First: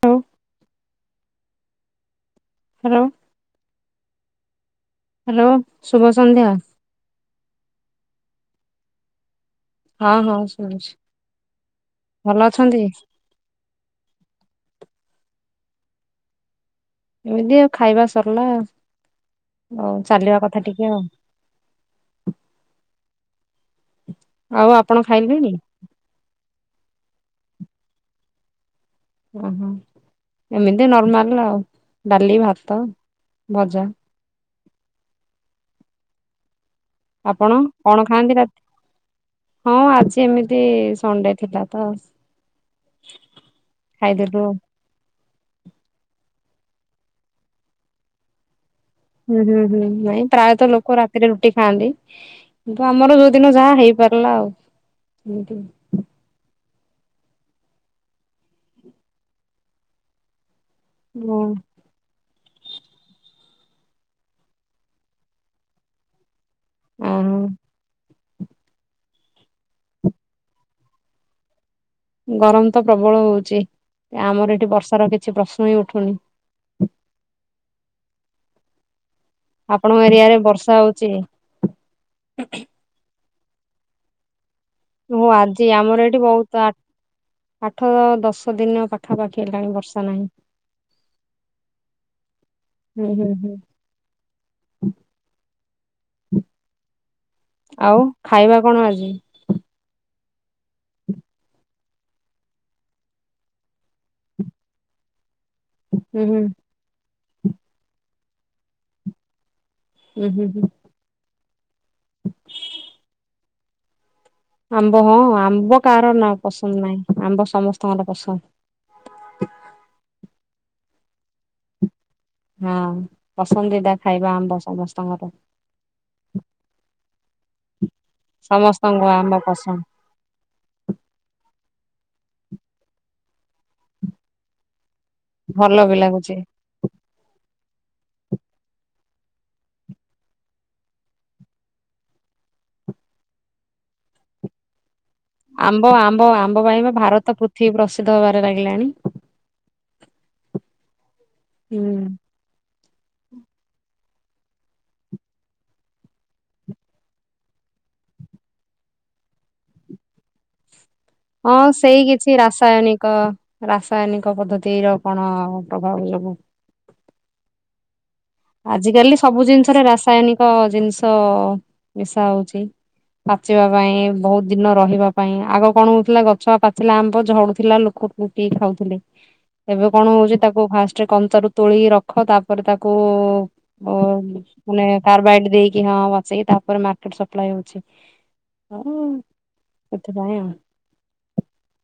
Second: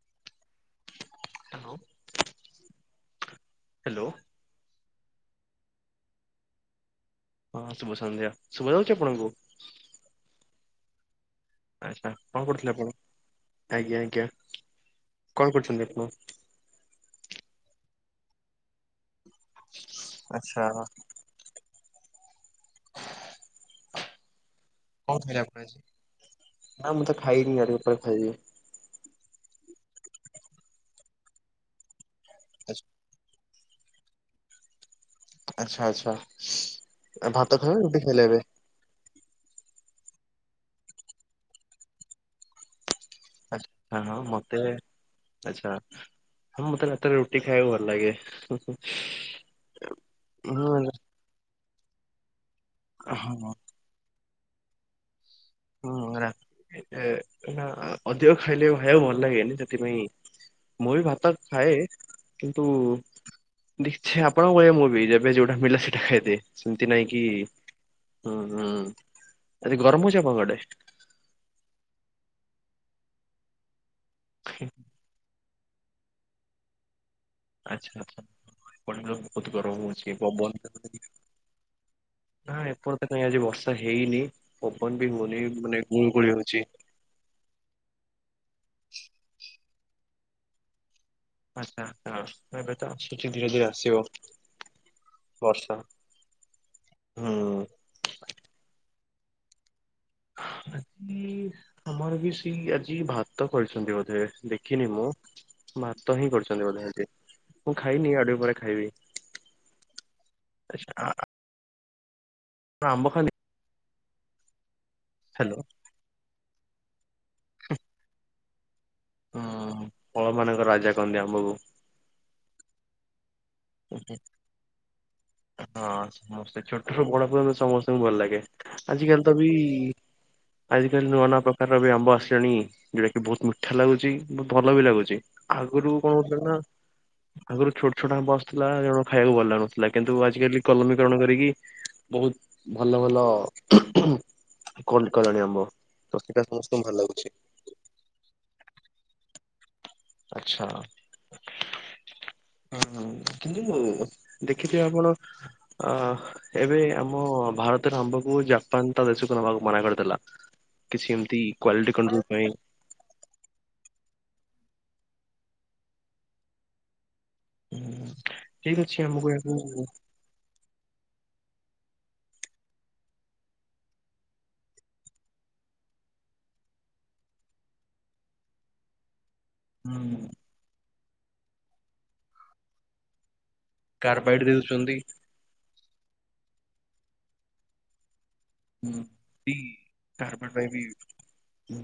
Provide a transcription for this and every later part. ହଉ [unintelligible] hello hello hello hello, ଶୁଭ ସନ୍ଧ୍ୟା। ହଁ, ଶୁଭ ସନ୍ଧ୍ୟା। ଶୁଭା ଯାଉଛି ଆପଣଙ୍କୁ? ହଁ ହଁ, ଶୁଭୁଛି। ଆଛା, ଭଲ କଣ କରୁଥିଲେ ଅଛନ୍ତି ଆପଣ? ଆଜ୍ଞା ଆଜ୍ଞା। କଣ କରୁଛନ୍ତି ଆପଣ? ଏମିତି ଆଉ ଖାଇବା ସରିଲା ଆଉ। ଚାଲିବା ଆଚ୍ଛା କଥା ଟିକେ ଆଉ। ଆଉ ଆପଣ କଣ ଖାଇଲେ ଖାଇଲେଣି ଆପଣ ଆଜି? ନା ମୁଁ ତ ଖାଇନି ଆଉ ଟିକେପରେ ଖାଇବି। ଓହୋ, ଏମିତି ନର୍ମାଲ ଆଉ ଡାଲି, ଭାତ ଭଜା ଆଛା, ଆଛା। ଆପଣ କଣ ଖାଆନ୍ତି ରାତି? ହଁ ଆଜି ଏମିତି ସଣ୍ଡେ ଥିଲା ତ ଆଛା ହଁ ଖାଇଦେଲୁ ଆଉ। ମତେ, ଆଛା ହଁ, ମତେ ରାତିରେ ରୁଟି ଖାଇବାକୁ ଭଲ ଲାଗେ। ହୁଁ -ହୁଁ -ହୁଁ। ନାଇଁ ପ୍ରାୟତଃ ମୁଁ ଲୋକ ରାତିରେ ରୁଟି ଖାଆନ୍ତି କିନ୍ତୁ ଆମର ହଁ ଯୋଉଦିନ ଯାହା ହେଇପାରିଲା ଆଉ। ଏଇଠି [unintelligible] ହଁ ନା ଅଧିକ ଖାଇଲେ, ଖାଇବାକୁ ଭଲ ଲାଗେନି ସେଥିପାଇଁ ମୁଁ ବି ଭାତ ଓ ଖାଏ କିନ୍ତୁ, ଦେଖଛେ ଆପଣଙ୍କ ଭଳିଆ ମୁଁ ବି। ଯେବେ ଯୋଉଟା ମିଳିଲା ସେଟା ଖାଇଦିଏ। ସେମିତି ନାଇଁ ଆ କି, ହୁଁ ହୁଁ, ଆଜି ଗରମ ହେ ଆପଣଙ୍କ ଆଡେ? ଗରମ ତ ପ୍ରବଳ ହଉଛି, ଆମର ଏଠି ବର୍ଷାର କିଛି ପ୍ରଶ୍ନ ହିଁ ଉଠୁନି? ଆଛା [unintelligible] ବହୁ ଗରମ ଆପଣଙ୍କ ହଉଛି ଏରିଆରେ ବର୍ଷା ପବନତ ହଉଛି? [unintelligible] କାଇଁ ଏପଟେ ତ କାହିଁ ଆଜି ବର୍ଷା ତ ହେଇନି। ପବନ ବି ହୋ ହଉନି ଆଜି ମାନେ ଗୁଳୁ ଆମର ଏଇଠି ଗୁଳି ହଉଛି। ବହୁତ ଆଠ ଦଶ ଦିନ ପାଖାପାଖି ହେଲାଣି ବର୍ଷା ନାହିଁ। ଆଛା, ଆଛା ଏବେ ତ ହୁଁ ହୁଁ ଆସୁଛି ଧୀରେ ହୁଁ। ଧୀରେ ଆସିବ ବର୍ଷା। [inaudible] ହୁଁ। ଆଉ ଖାଇବା କଣ ଆଜି? [inaudible] ଆମର ବି ସେଇ ଆଜି ଭାତ କରିଛନ୍ତି ବୋଧେ, ଦେଖିନି ମୁଁ। ଭାତ ହୁଁ ହିଁ ହୁଁ କରିଛନ୍ତି ବୋଧେ ଆଜି, ମୁଁ ଖାଇନି ଆଉ ଟିକେପରେ ଖାଇବି। ହୁଁ ହୁଁ ହୁଁ। ଆ [inaudible] ଆମ୍ବ ଖାଲି ଆମ୍ବ ହଁ ଆମ୍ବ କାହାର ନା ପସନ୍ଦ ନାହିଁ ଆମ୍ବ ସମସ୍ତଙ୍କର ପସନ୍ଦ। ହଁ ଫଳ ମାନଙ୍କର ରାଜା କହନ୍ତି ଆ ହଁ ପସନ୍ଦିଦା ଖାଇବା ଆମ୍ବ ସମସ୍ତ ହଁ ସମସ୍ତେ ଛୋଟ ରୁ ବଡ ପିଲା ସମସ୍ତଙ୍କୁ ଭଲ ଲାଗେ ସମସ୍ତଙ୍କୁ ଆଜିକାଲି ତ ଆମ୍ବ ବି ପସନ୍ଦ ଆଜିକାଲି ନୂଆ ନୂଆ ପ୍ରକାରର ବି ଆମ୍ବ ଆସିଲାଣି ଯଉଟା କିି ବହୁତ ମିଠା ଲାଗୁଛି ବହୁତ ଭଲ ବି ଲାଗୁଛି ଭଲ ଆଗରୁ ବି କଣ ଲାଗୁଛି। କରୁଥିଲା ନା ଆଗରୁ ଛୋଟ ଛୋଟ ଆମ୍ବ ଆସିଥିଲା ଜମା ଖାଇବାକୁ ଭଲ ଲାଗୁଥିଲା। କିନ୍ତୁ ଆଜିକାଲି କଲମୀକରଣି କରିକି ବହୁତ ଭଲ ଭଲ କଲ କଲାଣି ଆମ୍ବ ତ ଆମ୍ବ ସେଇଟା ଆମ୍ବ ସମସ୍ତଙ୍କୁ ପାଇଁ ବା ଭଲ ଲାଗୁଛି ଭାରତ ପୃଥିବୀ ପ୍ରସିଦ୍ଧ ହବାରେ ଲାଗିଲାଣି। ଆଛା ହୁଁ ହ କିନ୍ତୁ ଦେଖିଥିବେ ଆପଣ ଅ ଏବେ ଆମ ଭାରତର ଆମ୍ବକୁ ଜାପାନନ୍ତ ଦେଶ [unintelligible] ମନ କରଦେଲା। ହଁ ସେଇ କିଛି ରାସାୟନିକ ରାସାୟନିକ ପଦ୍ଧତିର କଣ ପ୍ରଭାବ ଯୋଗୁଁ। ଠିକ ଆଜି ଅଛି କାଲି ଆମକୁ ସବୁ ଏହାକୁ ଜିନିଷରେ ରାସାୟନିକ ଜିନିଷ ମିଶା ହଉଚି। ପାଚିବା ପାଇଁ ବହୁତ ଦିନ ରହିବା ପାଇଁ ଆଗ କଣ ହଉଥିଲା ଗଛ ପାଚିଲା ଆମ୍ବ ଝଡୁଥିଲା ଲୋକ ଗୋଟେଇକି ଖାଉଥିଲେ। ଏବେ କଣ ହଉଛି ତାକୁ ଫାଷ୍ଟରେ କଞ୍ଚାରୁ ତୋଳିି ରଖ ତାପରେ ତାକୁ ଓ କାର୍ବାଇଡ ମାନେ ଦେଉଛନ୍ତି କାର୍ବାଇଡ ଦେଇକି ହଁ ପଚେଇକି ତାପରେ ମାର୍କେଟ ସପ୍ଲାଏ ହଉଛି। ଆଉ ହଁ କି ସେଥିପାଇଁ ଆଉ କାରବାଇଟି ପାଇଁ ବି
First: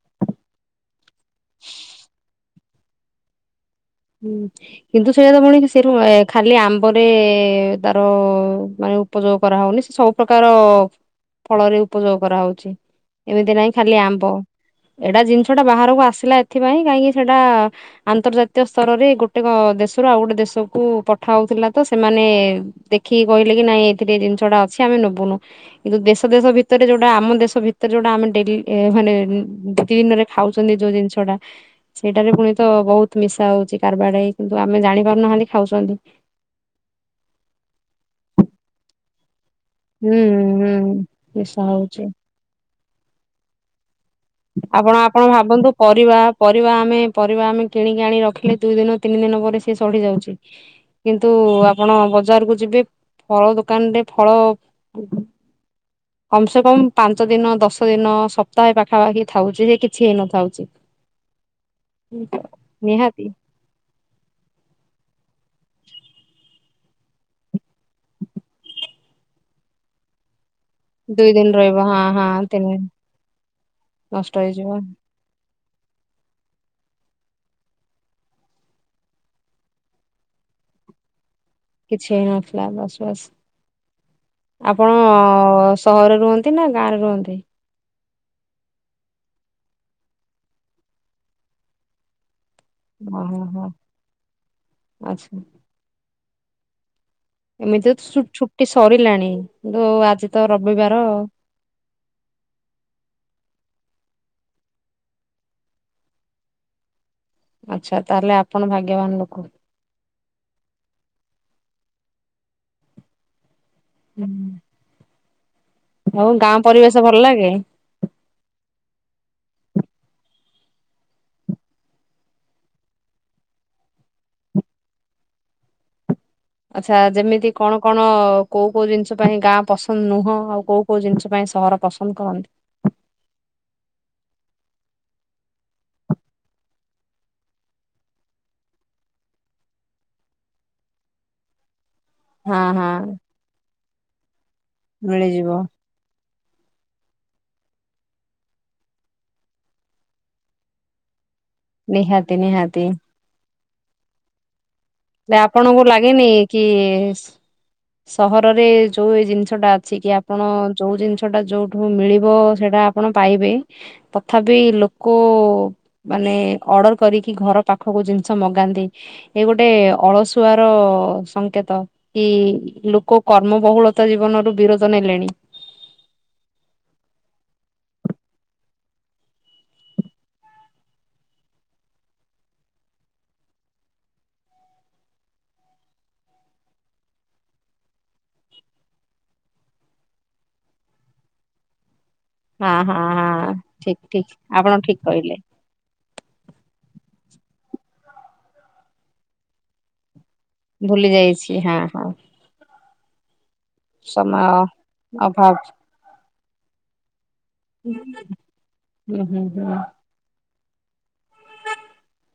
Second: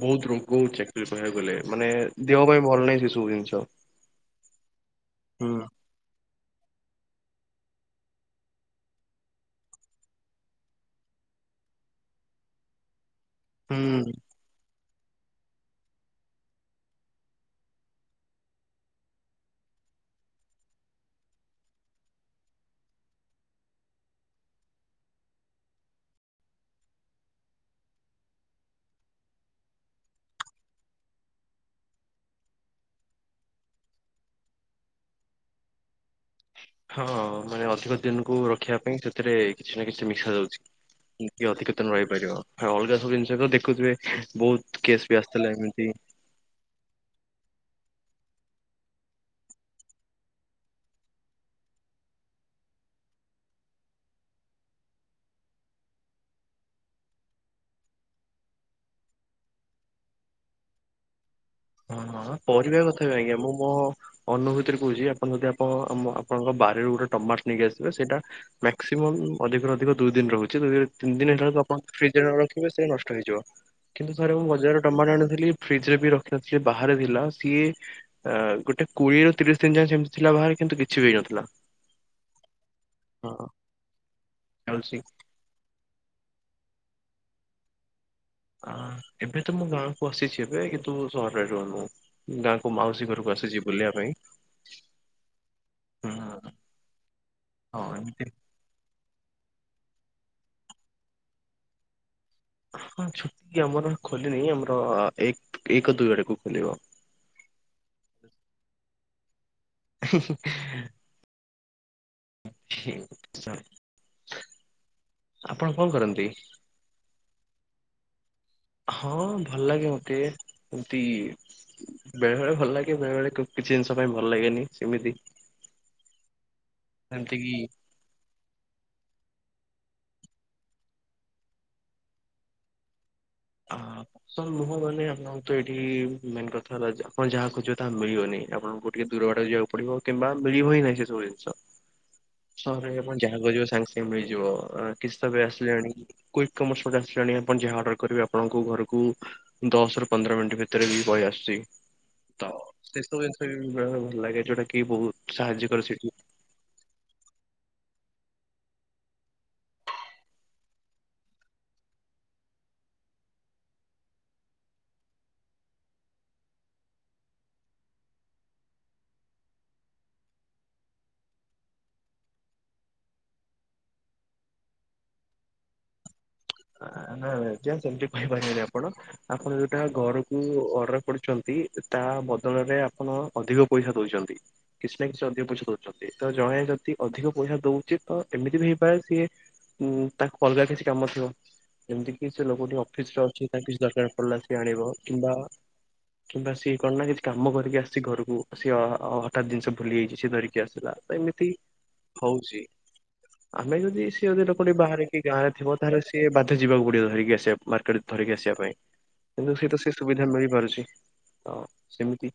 ବହୁତ ରୋଗ ହଉଛି। କହିବାକୁଗଲେ ମାନେ ଦେହ ପାଇଁ ଭଲ ନାହିଁ ସେ ସବୁ ଜିନିଷ। ହୁଁ କିନ୍ତୁ ସେଇଟା ତ ହୁଁ। ପୁଣି ସେଠୁ ଖାଲି ଆମ୍ବରେ ତାର ମାନେ ଉପଯୋଗ କରାହଉନି ସେ ସବୁ ପ୍ରକାର ଫଳରେ ଉପଯୋଗ କରାହଉଛି ଏମିତି ନାହିଁ ଖାଲି ହୁଁ ଆମ୍ବ। ଏଇଟା ଜିନିଷ ଟା ବାହାରକୁ ଆସିଲା ଏଥିପାଇଁ କାହିଁକି ସେଇଟା ଆନ୍ତର୍ଜାତି ଦ ସ୍ତରରେ ଗୋଟେ ଦେଶରୁ ଆଉ ଗୋଟେ ଦେଶକୁ ପଠା ହଉଥିଲା ତ ସେମାନେ ଦେଖିକି କହିଲେ ନାଇଁ ଏଇଥିରେ ଜିନିଷଟା ଅଛି ଆମେ ନେବୁନୁ କିନ୍ତୁ ଦେଶ ଦେଶ ଭିତରେ ଯୋଉଟା ଆମ ଦେଶ ଭିତରେ ଯୋଉଟା ଆମେ ଡେଲି ମାନେ ଦି ଦିନରେ ଖାଉଛନ୍ତି ଯୋଉ ଜିନିଷଟା ସେଇଟାରେ ପୁଣି ତ ବହୁତ ମିଶା ହଉଛି କାରବାଡେ ହେଇ କିନ୍ତୁ ଆମେ ଜାଣିପାରୁନାହାନ୍ତି ଖାଉଛନ୍ତି। କଁ ସେଥିରେ କିଛି ନା କିଛି ହୁଁ ମିଶା ହୁଁ ଯାଉଛି ମିଶା ଅଧିକଦିନ ହଉଛି। ରହିପାରିବ। ହଁ ଅଲଗା ସବୁ ଜିନଷ ତ ଦେଖୁଥିବେ। ବହୁତ ଆପଣ କେସ୍ ବି ଆପଣ ଆସିଥିଲା ଭାବନ୍ତୁ ଏମିତି। ପରିବା ପରିବା ଆମେ ପରିବା ଆମେ କିଣିକିଣି ରଖ ଲେ ଦୁଇ ଦିନ ତିନି ଦିନ ପରେ ସିଏ ସଢି ଯାଉଛି କିନ୍ତୁ ଆପଣ ବଜାରକୁ ଯିବେ ଫଳ ଦୋକାନ ରେ ଫଳ କମ୍ ସେ କମ୍ ପାଞ୍ଚ ଦିନ ଦଶ ଦିନ ସପ୍ତାହ ପାଖେ ଖାବା କିିଇ ଥାଉଛି ଯେ କିଛି ହେଇନଥାଉଛି। ହଁ ହଁ ପଢ଼ିବା କଥା ବି ନିହାତି ଆଜ୍ଞା ମୁଁ ମୋ ଅନୁଭୂତିରେ କହୁଛି ଆପଣ ଯଦି ପଣ ଆମ ଆପଣଙ୍କ ବାରିରୁ ଗୋଟେ ଟମାଟୋ ନେଇକି ଆସିବେ ସେଇଟା ମ୍ୟାକ୍ସିମମ୍ ଅଧିକରୁ ଅଧିକ ଦୁଇ ଦିନ ରହୁଛି। ତିନ ଦିନ ଦୁଇ ହେଲା ବେଳକୁ ରହିବ ଆପଣ ହଁ ଫ୍ରିଜରେ ନ ହଁ ତିନି ରଖିବେ ଦିନ ସେ ନଷ୍ଟ ହେଇଯିବ କିନ୍ତୁ ନଷ୍ଟ ଥରେ ମୁଁ ହେଇଯିବ ବଜାରରେ ଟମାଟୋ ଆଣିଥିଲି ଫ୍ରିଜରେ ବି ରଖ। ସିଏ ବାହାରେ ଥିଲା ସିଏ ଅ ଗୋଟେ କୋଡିଏରୁ ତିରିଶ ଦିନ ଯାଏଁ ସେମିତି ଥିଲା ବାହାରେ କିନ୍ତୁ କିଛି ବି ହେଇନଥିଲା। କିଛି ହେଇନଥିଲା ବାସ୍ ବାସ୍। ହଁ ଆପଣ ଚାଲୁଛି ସହରରେ ରୁହନ୍ତି ନା ଗାଁରେ ରୁହନ୍ତି? ହଁ ଏବେ ତ ମୁଁ ଗାଁକୁ ଆସିଛି ଏବେ କିନ୍ତୁ ସହରରେ ରହୁନୁ। ଗାଁକୁ ମାଉସୀ ଘରକୁ ଓହୋ ଆସିଛି ବୁଲିବା ପାଇଁ ଆଚ୍ଛା ହୁଁ। ଏମିତି ରେ ଛୁଟି ସରିଲାଣି କିନ୍ତୁ ଆଜି ତ ରବିବାର। ହଁ ଛୁଟି ଆମର ଖୋଲିନି ଆମର ଏକ ଏକ ଦୁଇ ଆଡକୁ ଖୋଲିବ। ଆଚ୍ଛା ତାହେଲେ ଆପଣ ଭାଗ୍ୟବାନ ଲୋକ। ହୁଁ ହୁଁ ହେ ସ [inaudible] ହୁଁ। କଣ କରନ୍ତି? ହଉ ଗାଁ ପରିବେଶ ଭଲ ଲାଗେ? ହଁ ଭଲ ଲାଗେ ମତେ ଏମତି ବେଳେ ବେଳେ ଭଲ ଲାଗେ ବେଳେ ବଳେ କିଛି ଜିନିଷ ପାଇଁ ଭଲ ଲାଗେନି ସେମିତି ଆଚ୍ଛା ଏମିତି ଯେମିତି କିି କଣ କଣ କୋଉ କୋଉ ଜିନିଷ ପାଇଁ ଗାଁ ପସନ୍ଦ ନୁହଁ ଆଉ କୋଉ କୋଉ ଜିନିଷ ପାଇଁ ସହର ପସନ୍ଦ କରନ୍ତି? ହଁ। ପସନ୍ଦ ନୁହଁ ମାନେ ଆପଣଙ୍କ ତ ଏଠି ମେନ୍ କଥା ହେଲା ଆପଣ ଯାହା ଖୋଜିବ ତାହା ମିଳିବନି ଆପଣଙ୍କୁ ଟିକେ ଦୂର ବାଟ ଟକୁ ଯିବାକୁ ପଡିବ କିମ୍ବା ମିଳିବ ହି ନାହିଁ ସେ ସବୁ ଜିନିଷ। ହଁ ହଁ ସହରେ ଆପଣ ଯାହା ଖୋଯିବେ ସାଙ୍ଗେ ସାଙ୍ଗେ ମିଳିଯିବ କିଛି ତ ବି ମିଳିଯିବ ଆସିଲାଣି। କୁଇକ୍ କମର୍ସ ଗୋଟେ ଆସିଲାଣି ଆପଣ ଯାହା ଅର୍ଡ଼ର କରିବେ ଆପଣଙ୍କୁ ଘରକୁ ଦଶ ରୁ ପନ୍ଦର ମିନିଟ୍ ଭିତରେ ପଳେଇ ଆସୁ ଚି ନିହାତି ତ ନିହାତି ସେସବୁ ଜିନିଷ ବି ବେଳେ ବେଳେ ଭଲ ଲାଗେ କି ବହୁତ ହେଲେ ଆପଣଙ୍କୁ ଲାଗେନି କି ହ [unintelligible] ସହରରେ ଯୋଉ ଏ ଜିନିଷଟା ଅଛି କି ଆପଣ ଯୋଉ ଜିନିଷ ଟା ଯୋଉଠୁ ମିଳିବ ସେଇଟା ଆପଣ ପାଇବେ ତଥାପି ଲୋକ ମାନେ ଅର୍ଡର କରିକି ଘର ପାଖୁକୁ ଜିନିଷ ମଗାନ୍ତି ଏଇ ଗୋ ଗୋଟେ ଅଳସୁଆର ସଂଙ୍କେତ କି ଲୋକ କର୍ମ ବହୁଳତା ଜୀବନ ବିରୋଧ ନେଲେଣି। ଆଁ ଆଁ ନା ନା ଆଜ୍ଞା ସେମିତି କିଛି କହିବେନି ଆପଣ ଆପଣ ଯୋଉଟା ଘରକୁ ଅର୍ଡର କରୁଚନ୍ତି ତାହା ତା ବଦଳରେ ଆପଣ ଅଧିକ ପଇସା ଦଉଚନ୍ତି କିଛି ନା କିଛି ଅଧିକ ପଇସା ଦଉଚନ୍ତି ତ ଜଣେ ଯଦି ଅ ଧିକ ପଇସା ଦଉଚି ତ ଏମିତି ବି ହେଇପାରେ ସିଏ ଉ ତାକୁ ଅଲଗା କିଛି କାମ ଥି ଏମିତି କିି ସେ ଲୋକ ହଁ ଟିକେ ହଁ ଅଫିସ ରେ ଅଛି ହଁ ତା କିଛି ଠିକ ଦରକାର ଠିକ ପଡିଲା ସିଏ ଆପଣ ଆଣିବ ଠିକ କିମ୍ବା କହିଲେ କିମ୍ବା ସିଏ କଣ ନା କିଛି କାମ କରିକି ଆସିଚି ଘରକୁ ସିଏ ହ ହଠାତ୍ ଜିନିଷ ଭୁଲି ଯାଇଚି। କିଛି ଧରିକି ଆସିଲା ଭୁଲି ତ ଏମିତି ଯାଇଛି ହଁ ହଁ ହଉଚି। ଆମେ ଯଦି ସିଏ ସମୟ ଯଦି ଲୋକଟି ବାହାରି କି ଗାଁରେ ଅଭାବ ଥିବ ତାହାଲେ ସିଏ ବାଧ୍ୟ ଯିବାକୁ ପଡିବ ଧରିକି ଆସି ଯେ ମାର୍କେଟ ଧରିକି ଆସିବା ପାଇଁ ହୁଁ ହୁଁ କିନ୍ତୁ ସେ ତ ସେ ସୁବିଧା ମିଳିପାରୁନି। ତ ସେମିତି।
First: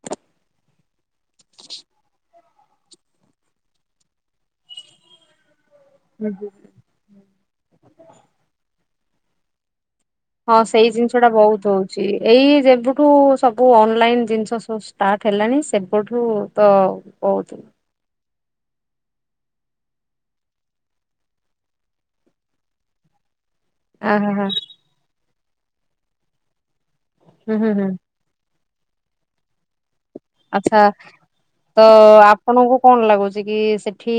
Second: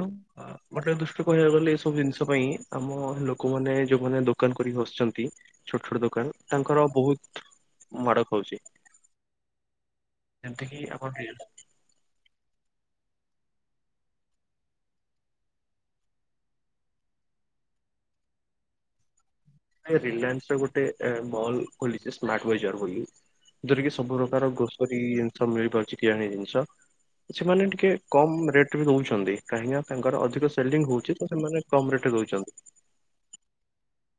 ଟୁ ଆ ମତେ ଦୃଷ୍ଟି କରିବାକୁ ଗଲେ ଏ ସବୁ ଜିନିଷ ପାଇଁ ଆମ ଲୋକମାନେ ଯୋଉମାନେ ଦୋକାନ କରିକି ବସଚନ୍ତି ଛୋଟ ଛୋଟ ଦୋକାନ ହୁଁ ତାଙ୍କର ବହୁତ ମାଡ ଖାଉଚି। ହଁ ସେଇ ଜିନିଷ ଟା ବହୁତ ହଉଚି ଏଇ ଯେବୁଠୁ ସବୁ ଅନଲାଇନ ଜିନିଷ ସବୁ ଷ୍ଟାର୍ଟ ହେଲାଣି ସେବଠୁ ତ ବହୁତୁ ଏ ରିଲାନ୍ସର ଗୋଟେ ଆ ମଲ୍ ଖୋଲିଚି ସ୍ମାଟୱେଜର ବୋଲି। ଯଉଥିରେ କିି ଆ ସବୁ ହା ହା ପ୍ରକାର ଗ୍ରୋସରୀ ଜିନିଷ ମିଳିପାରୁଚି କିରାଣୀ ଜିନିଷ। ହୁଁ ସେମାନେ ହୁଁ ହୁଁ ଟିକେ କମ ରେଟରେ ଦଉଛନ୍ତି କାହିଁକି ନା ତାଙ୍କର ଅଧିକ ସେଲିଂ ଆଛା ହଉଛି ତ ସେମାନେ ତ କମ ରେଟରେ ଦଉଛନ୍ତି ଆପଣଙ୍କୁ କଣ ଲାଗୁଛି କି ଏଠି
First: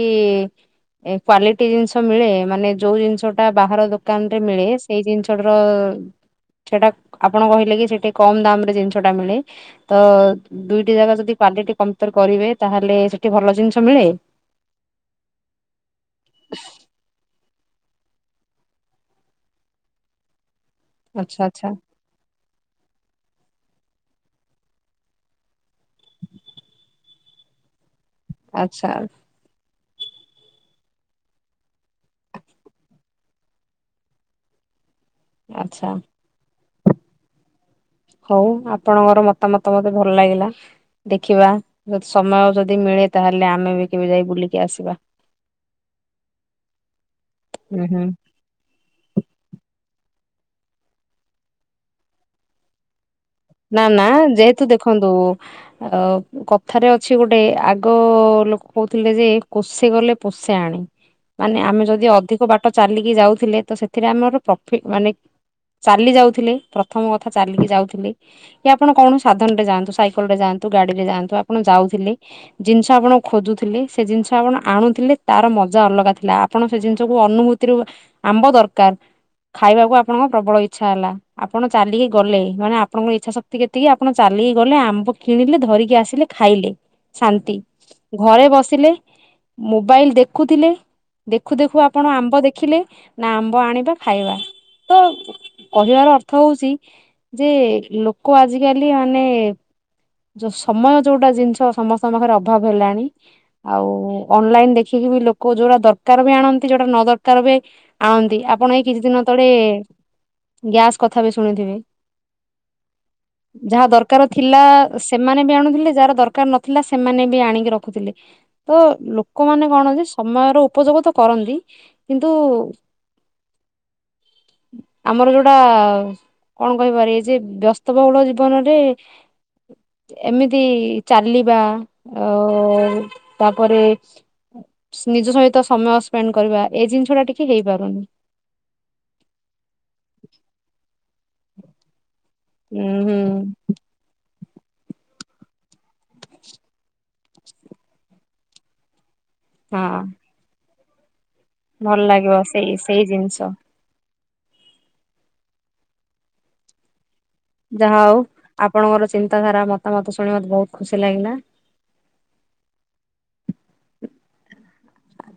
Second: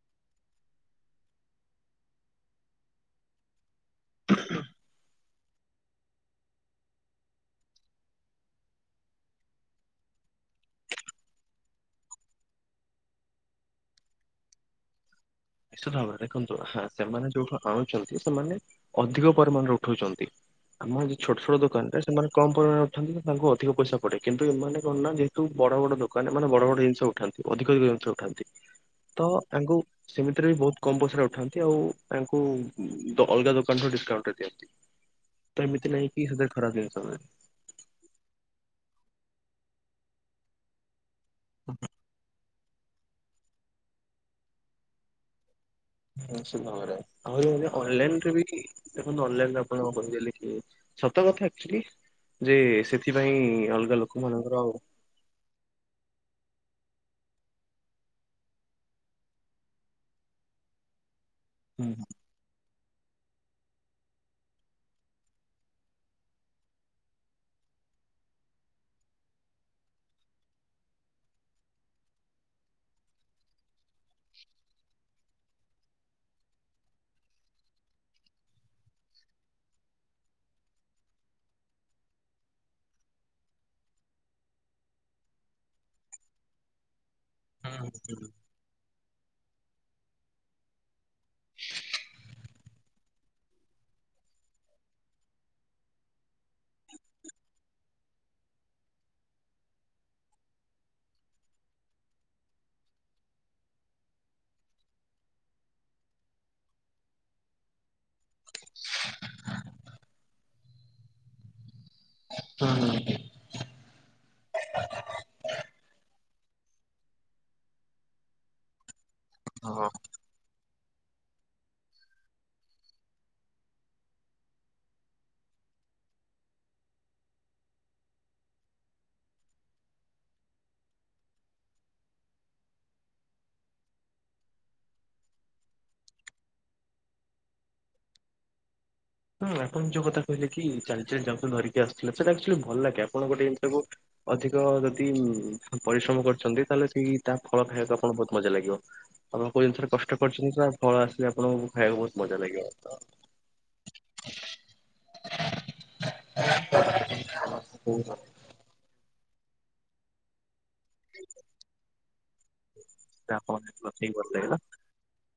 କ୍ଵାଲିଟି ଜିନିଷ ମିଳେ ମାନେ ଯୋଉ ଜିନିଷଟା ବାହାର ଦୋକାନ ରେ ମିଳେ ସେଇ ଜିନିଷଟାର ସେଟା ଆପଣ କହିଲେ କି ସେଠି କମ ଦାମ ରେ ଜିନିଷ ଟା ମିଳେ ତ ସେ ଜାଗା ରେ ଯଦି କ୍ଵାଲିଟି କମ୍ପୟେର କରିବେ ତାହେଲେ ସେଠି ଭଲ ଜିନିଷ ମିଳେ ନିଶ୍ଚିତ ଭାବରେ ଦେଖନ୍ତୁ ହାଁ ସେମାନେ ଯୋଉ ଆ ଆଣୁଚନ୍ତି ସେମାନେ ଅଧିକ ପରିମାଣରେ ଉଠଉଛନ୍ତି ଆମ ଏ ଛୋଟ ଆଚ୍ଛା ଛୋଟ ଆଚ୍ଛା ଦୋକାନରେ କମ୍ ପରିମାଣରେ ଉଠାନ୍ତି ତ ତାଙ୍କୁ ଅଧିକ ପଇସା ପଡେ କିନ୍ତୁ ଏମାନେ କଣ ନା ଯେହେତୁ ବଡ଼ ବଡ଼ ଦୋକାନ ଏମାନେ ବଡ଼ ବଡ଼ ଜିନିଷ ଉଠାନ୍ତି ଅଧିକ ବି ଜିନିଷ ଉଠାନ୍ତି ଆଚ୍ଛା ତ ୟାଙ୍କୁ ସେମିତିରେ ବି ବହୁତ କମ ପଇସାରେ ଉଠାନ୍ତି ଆଉ ଆଙ୍କୁ ଦ ଅଲଗା ଦୋକାନ ରୁ ଡିସକାଉଣ୍ଟରେ ଦିଅନ୍ତି ତ ଆଚ୍ଛା ଏମିତି ନାଇଁ କି ସେଥିରେ ଖରାପ ଜିନିଷ ମିଳେ। ହଉ ଆପଣଙ୍କର ମତାମତ ମତେ ଭଲ ଲାଗିଲା ଦେଖିବା ଯଦି ସମୟ ଯଦି ମିଳେ ତାହେଲେ ଆମେ ବି କେବେ ଯାଇ ବୁଲିକି ଆସିବା। ନିଶ୍ଚିତ ଭାବରେ ଆହୁରି ମଧ୍ୟ ହୁଁ ହୁଁ ଅନଲାଇନ ରେ ବି ଦେଖନ୍ତୁ ଅନଲାଇନରେ ଆପଣ କଣ କହିବେ ଏ ସତ କଥା ଆଚୁଲି ଯେ ସେଥିପାଇଁ ନା ଅଲଗା ନା ଲୋକମାନଙ୍କର ଯେହେତୁ ଆଉ ଦେଖନ୍ତୁ ଅ କଥାରେ କିଛି ଗୋଟେ ଆଗ ଲୋକ କହୁଥିଲେ ଯେ କୋଷେ ଗଲେ କୋଷେ ଆଣେ ମାନେ ହୁଁ ଆମେ ଯଦି ଅଧିକ ବାଟ ଚାଲିକି ଯାଉଥିଲେ ତ ସେଥିରେ ଆମର ପ୍ରଫିଟ ମାନେ ଚାଲି ଯାଉଥିଲି ପ୍ରଥମ କଥା ଚାଲିକି ଯାଉଥିଲି କି ଆପଣ କଣ ସାଧନ ରେ ଯାଆନ୍ତୁ ସାଇକେଲ ରେ ଯାଆନ୍ତୁ ଗାଡି ରେ ଯାଆନ୍ତୁ ଆପଣ ଯାଉଥିଲେ ଜିନିଷ ଆପଣ ଖୋଜୁଥିଲେ ସେ ଜିନିଷ ଆପଣ ଆଣୁଥିଲେ ତାର ମଜା ଅଲଗା ଥିଲା ଆପଣ ସେ ଜିନିଷକୁ ଅନୁଭୂତିରୁ ଆମ୍ବ ଦରକାର ଖାଇବାକୁ ଆପଣଙ୍କ ପ୍ରବଳ ଇଚ୍ଛା ହେଲା ଆପଣ ଚାଲିକି ଗଲେ ମାନେ ଆ ଆପଣଙ୍କ ଇଚ୍ଛା ଶକ୍ତି କେତିକି ଆପଣ ଚାଲିକି ଗଲେ ଆମ୍ବ କିଣିଲେ ଧରିକି କି ଆସିଲେ ଖାଇଲେ ଶାନ୍ତି ହୁଁ। ହୁଁ ହୁଁ। ଘରେ ବସିଲେ ମୋବାଇଲି ଦେଖୁଥିଲେ ଦେଖୁ ଦେଖୁ ଆପଣ ଆମ୍ବ ଦେଖ ଦେଖିଲେ ନା ଆମ୍ବ ଆଣିବ ଖାଇବା ତ କହିବାର ଅର୍ଥ ହଉଚି ଯେ ଲୋକ ଆଜିକାଲି ମାନେ ଯୋଉ ସମୟ ଯୋଉଟା ଜିନିଷ ସମସ୍ତଙ୍କ ପାଖରେ ଅଭାବ ହେଲାଣି ଆଉ ଅନଲାଇନ ଦେଖି ଇମି ଲୋକ ଯୋଉଟା ଦରକାର ବି ଆଣନ୍ତି ଯୋଉଟା ନ ଦରକାର ବି ଆଣନ୍ତି ଆପଣ ଏଇ କିଛି ଦିନ ତଳେ ଗ୍ୟାସ୍ କଥା ବି ଶୁଣିଥିବେ ଯାହା ହୁଁ ଦରକାର ଥିଲା ସେମାନେ ବେ ଆଣୁଥିଲେ ଯାହାର ଦରକାର ନଥିଲା ସେମାନେ ବି ଆଣିକି ରଖୁଥିଲେ ତ ଲୋ ଲୋକମାନେ ହଁ କଣ କି ସମୟର ଉପଯୋଗ ତ କରନ୍ତି କିନ୍ତୁ ଆମର ଯୋଉଟା କଣ କହିପାରି ଯେ ବ୍ୟସ୍ତବହୁଳ ଜୀବନରେ ଏମିତି ଚାଲିବା ଓ-ଓ ତାପରେ ନିଜ ସହିତ ସମୟ ସ୍ପେଣ୍ଡ କରିବା ଏଇ ଜିନିଷ ଟା ଟିକେ ହେଇପାରୁନି। ହଁ ଯୋଉ କଥା କହିଲେ କି ଚାଲିଚାଲି ଯାଉଛନ୍ତି ଧରିକି ଆସ [unintelligible] ଆକଚୁଲି ଭଲ ଉୁଁ ଲାଗେ ହୁଁ ଆପଣ ଗୋଟେ ଏମିତି ତାକୁ ଅଧିକ ଯଦି ପରିଶ୍ରମ କରିଛନ୍ତି ତାହେଲେ ସେଇ ତା ଫଳ ଖାଇବାକୁ ଆପଣ ବହୁତ ମଜା ଲାଗିବ। ଆପଣ କଉ ଜିନିଷରେ ହଁ କଷ୍ଟ କରିଛନ୍ତି ବା ଫଳ ଆସ ଭଲ ଲାଗିବ ସେଇ ସେଇ ଜିନିଷ ଯାହା ହଉ ଆପଣଙ୍କର ଚିନ୍ତାଧାରା ମତାମତ ଶୁଣି ମତେ ବହୁତ ଖୁସି ଲାଗିଲା। ଯାହା ହଉ ମୋତେ ବି ଭଲ ଲାଗିଲା।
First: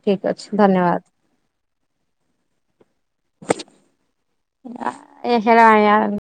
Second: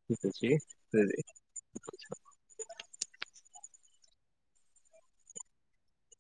ଠିକ ଅଛି ରହିଲି ନମସ୍କାର। [unintelligible]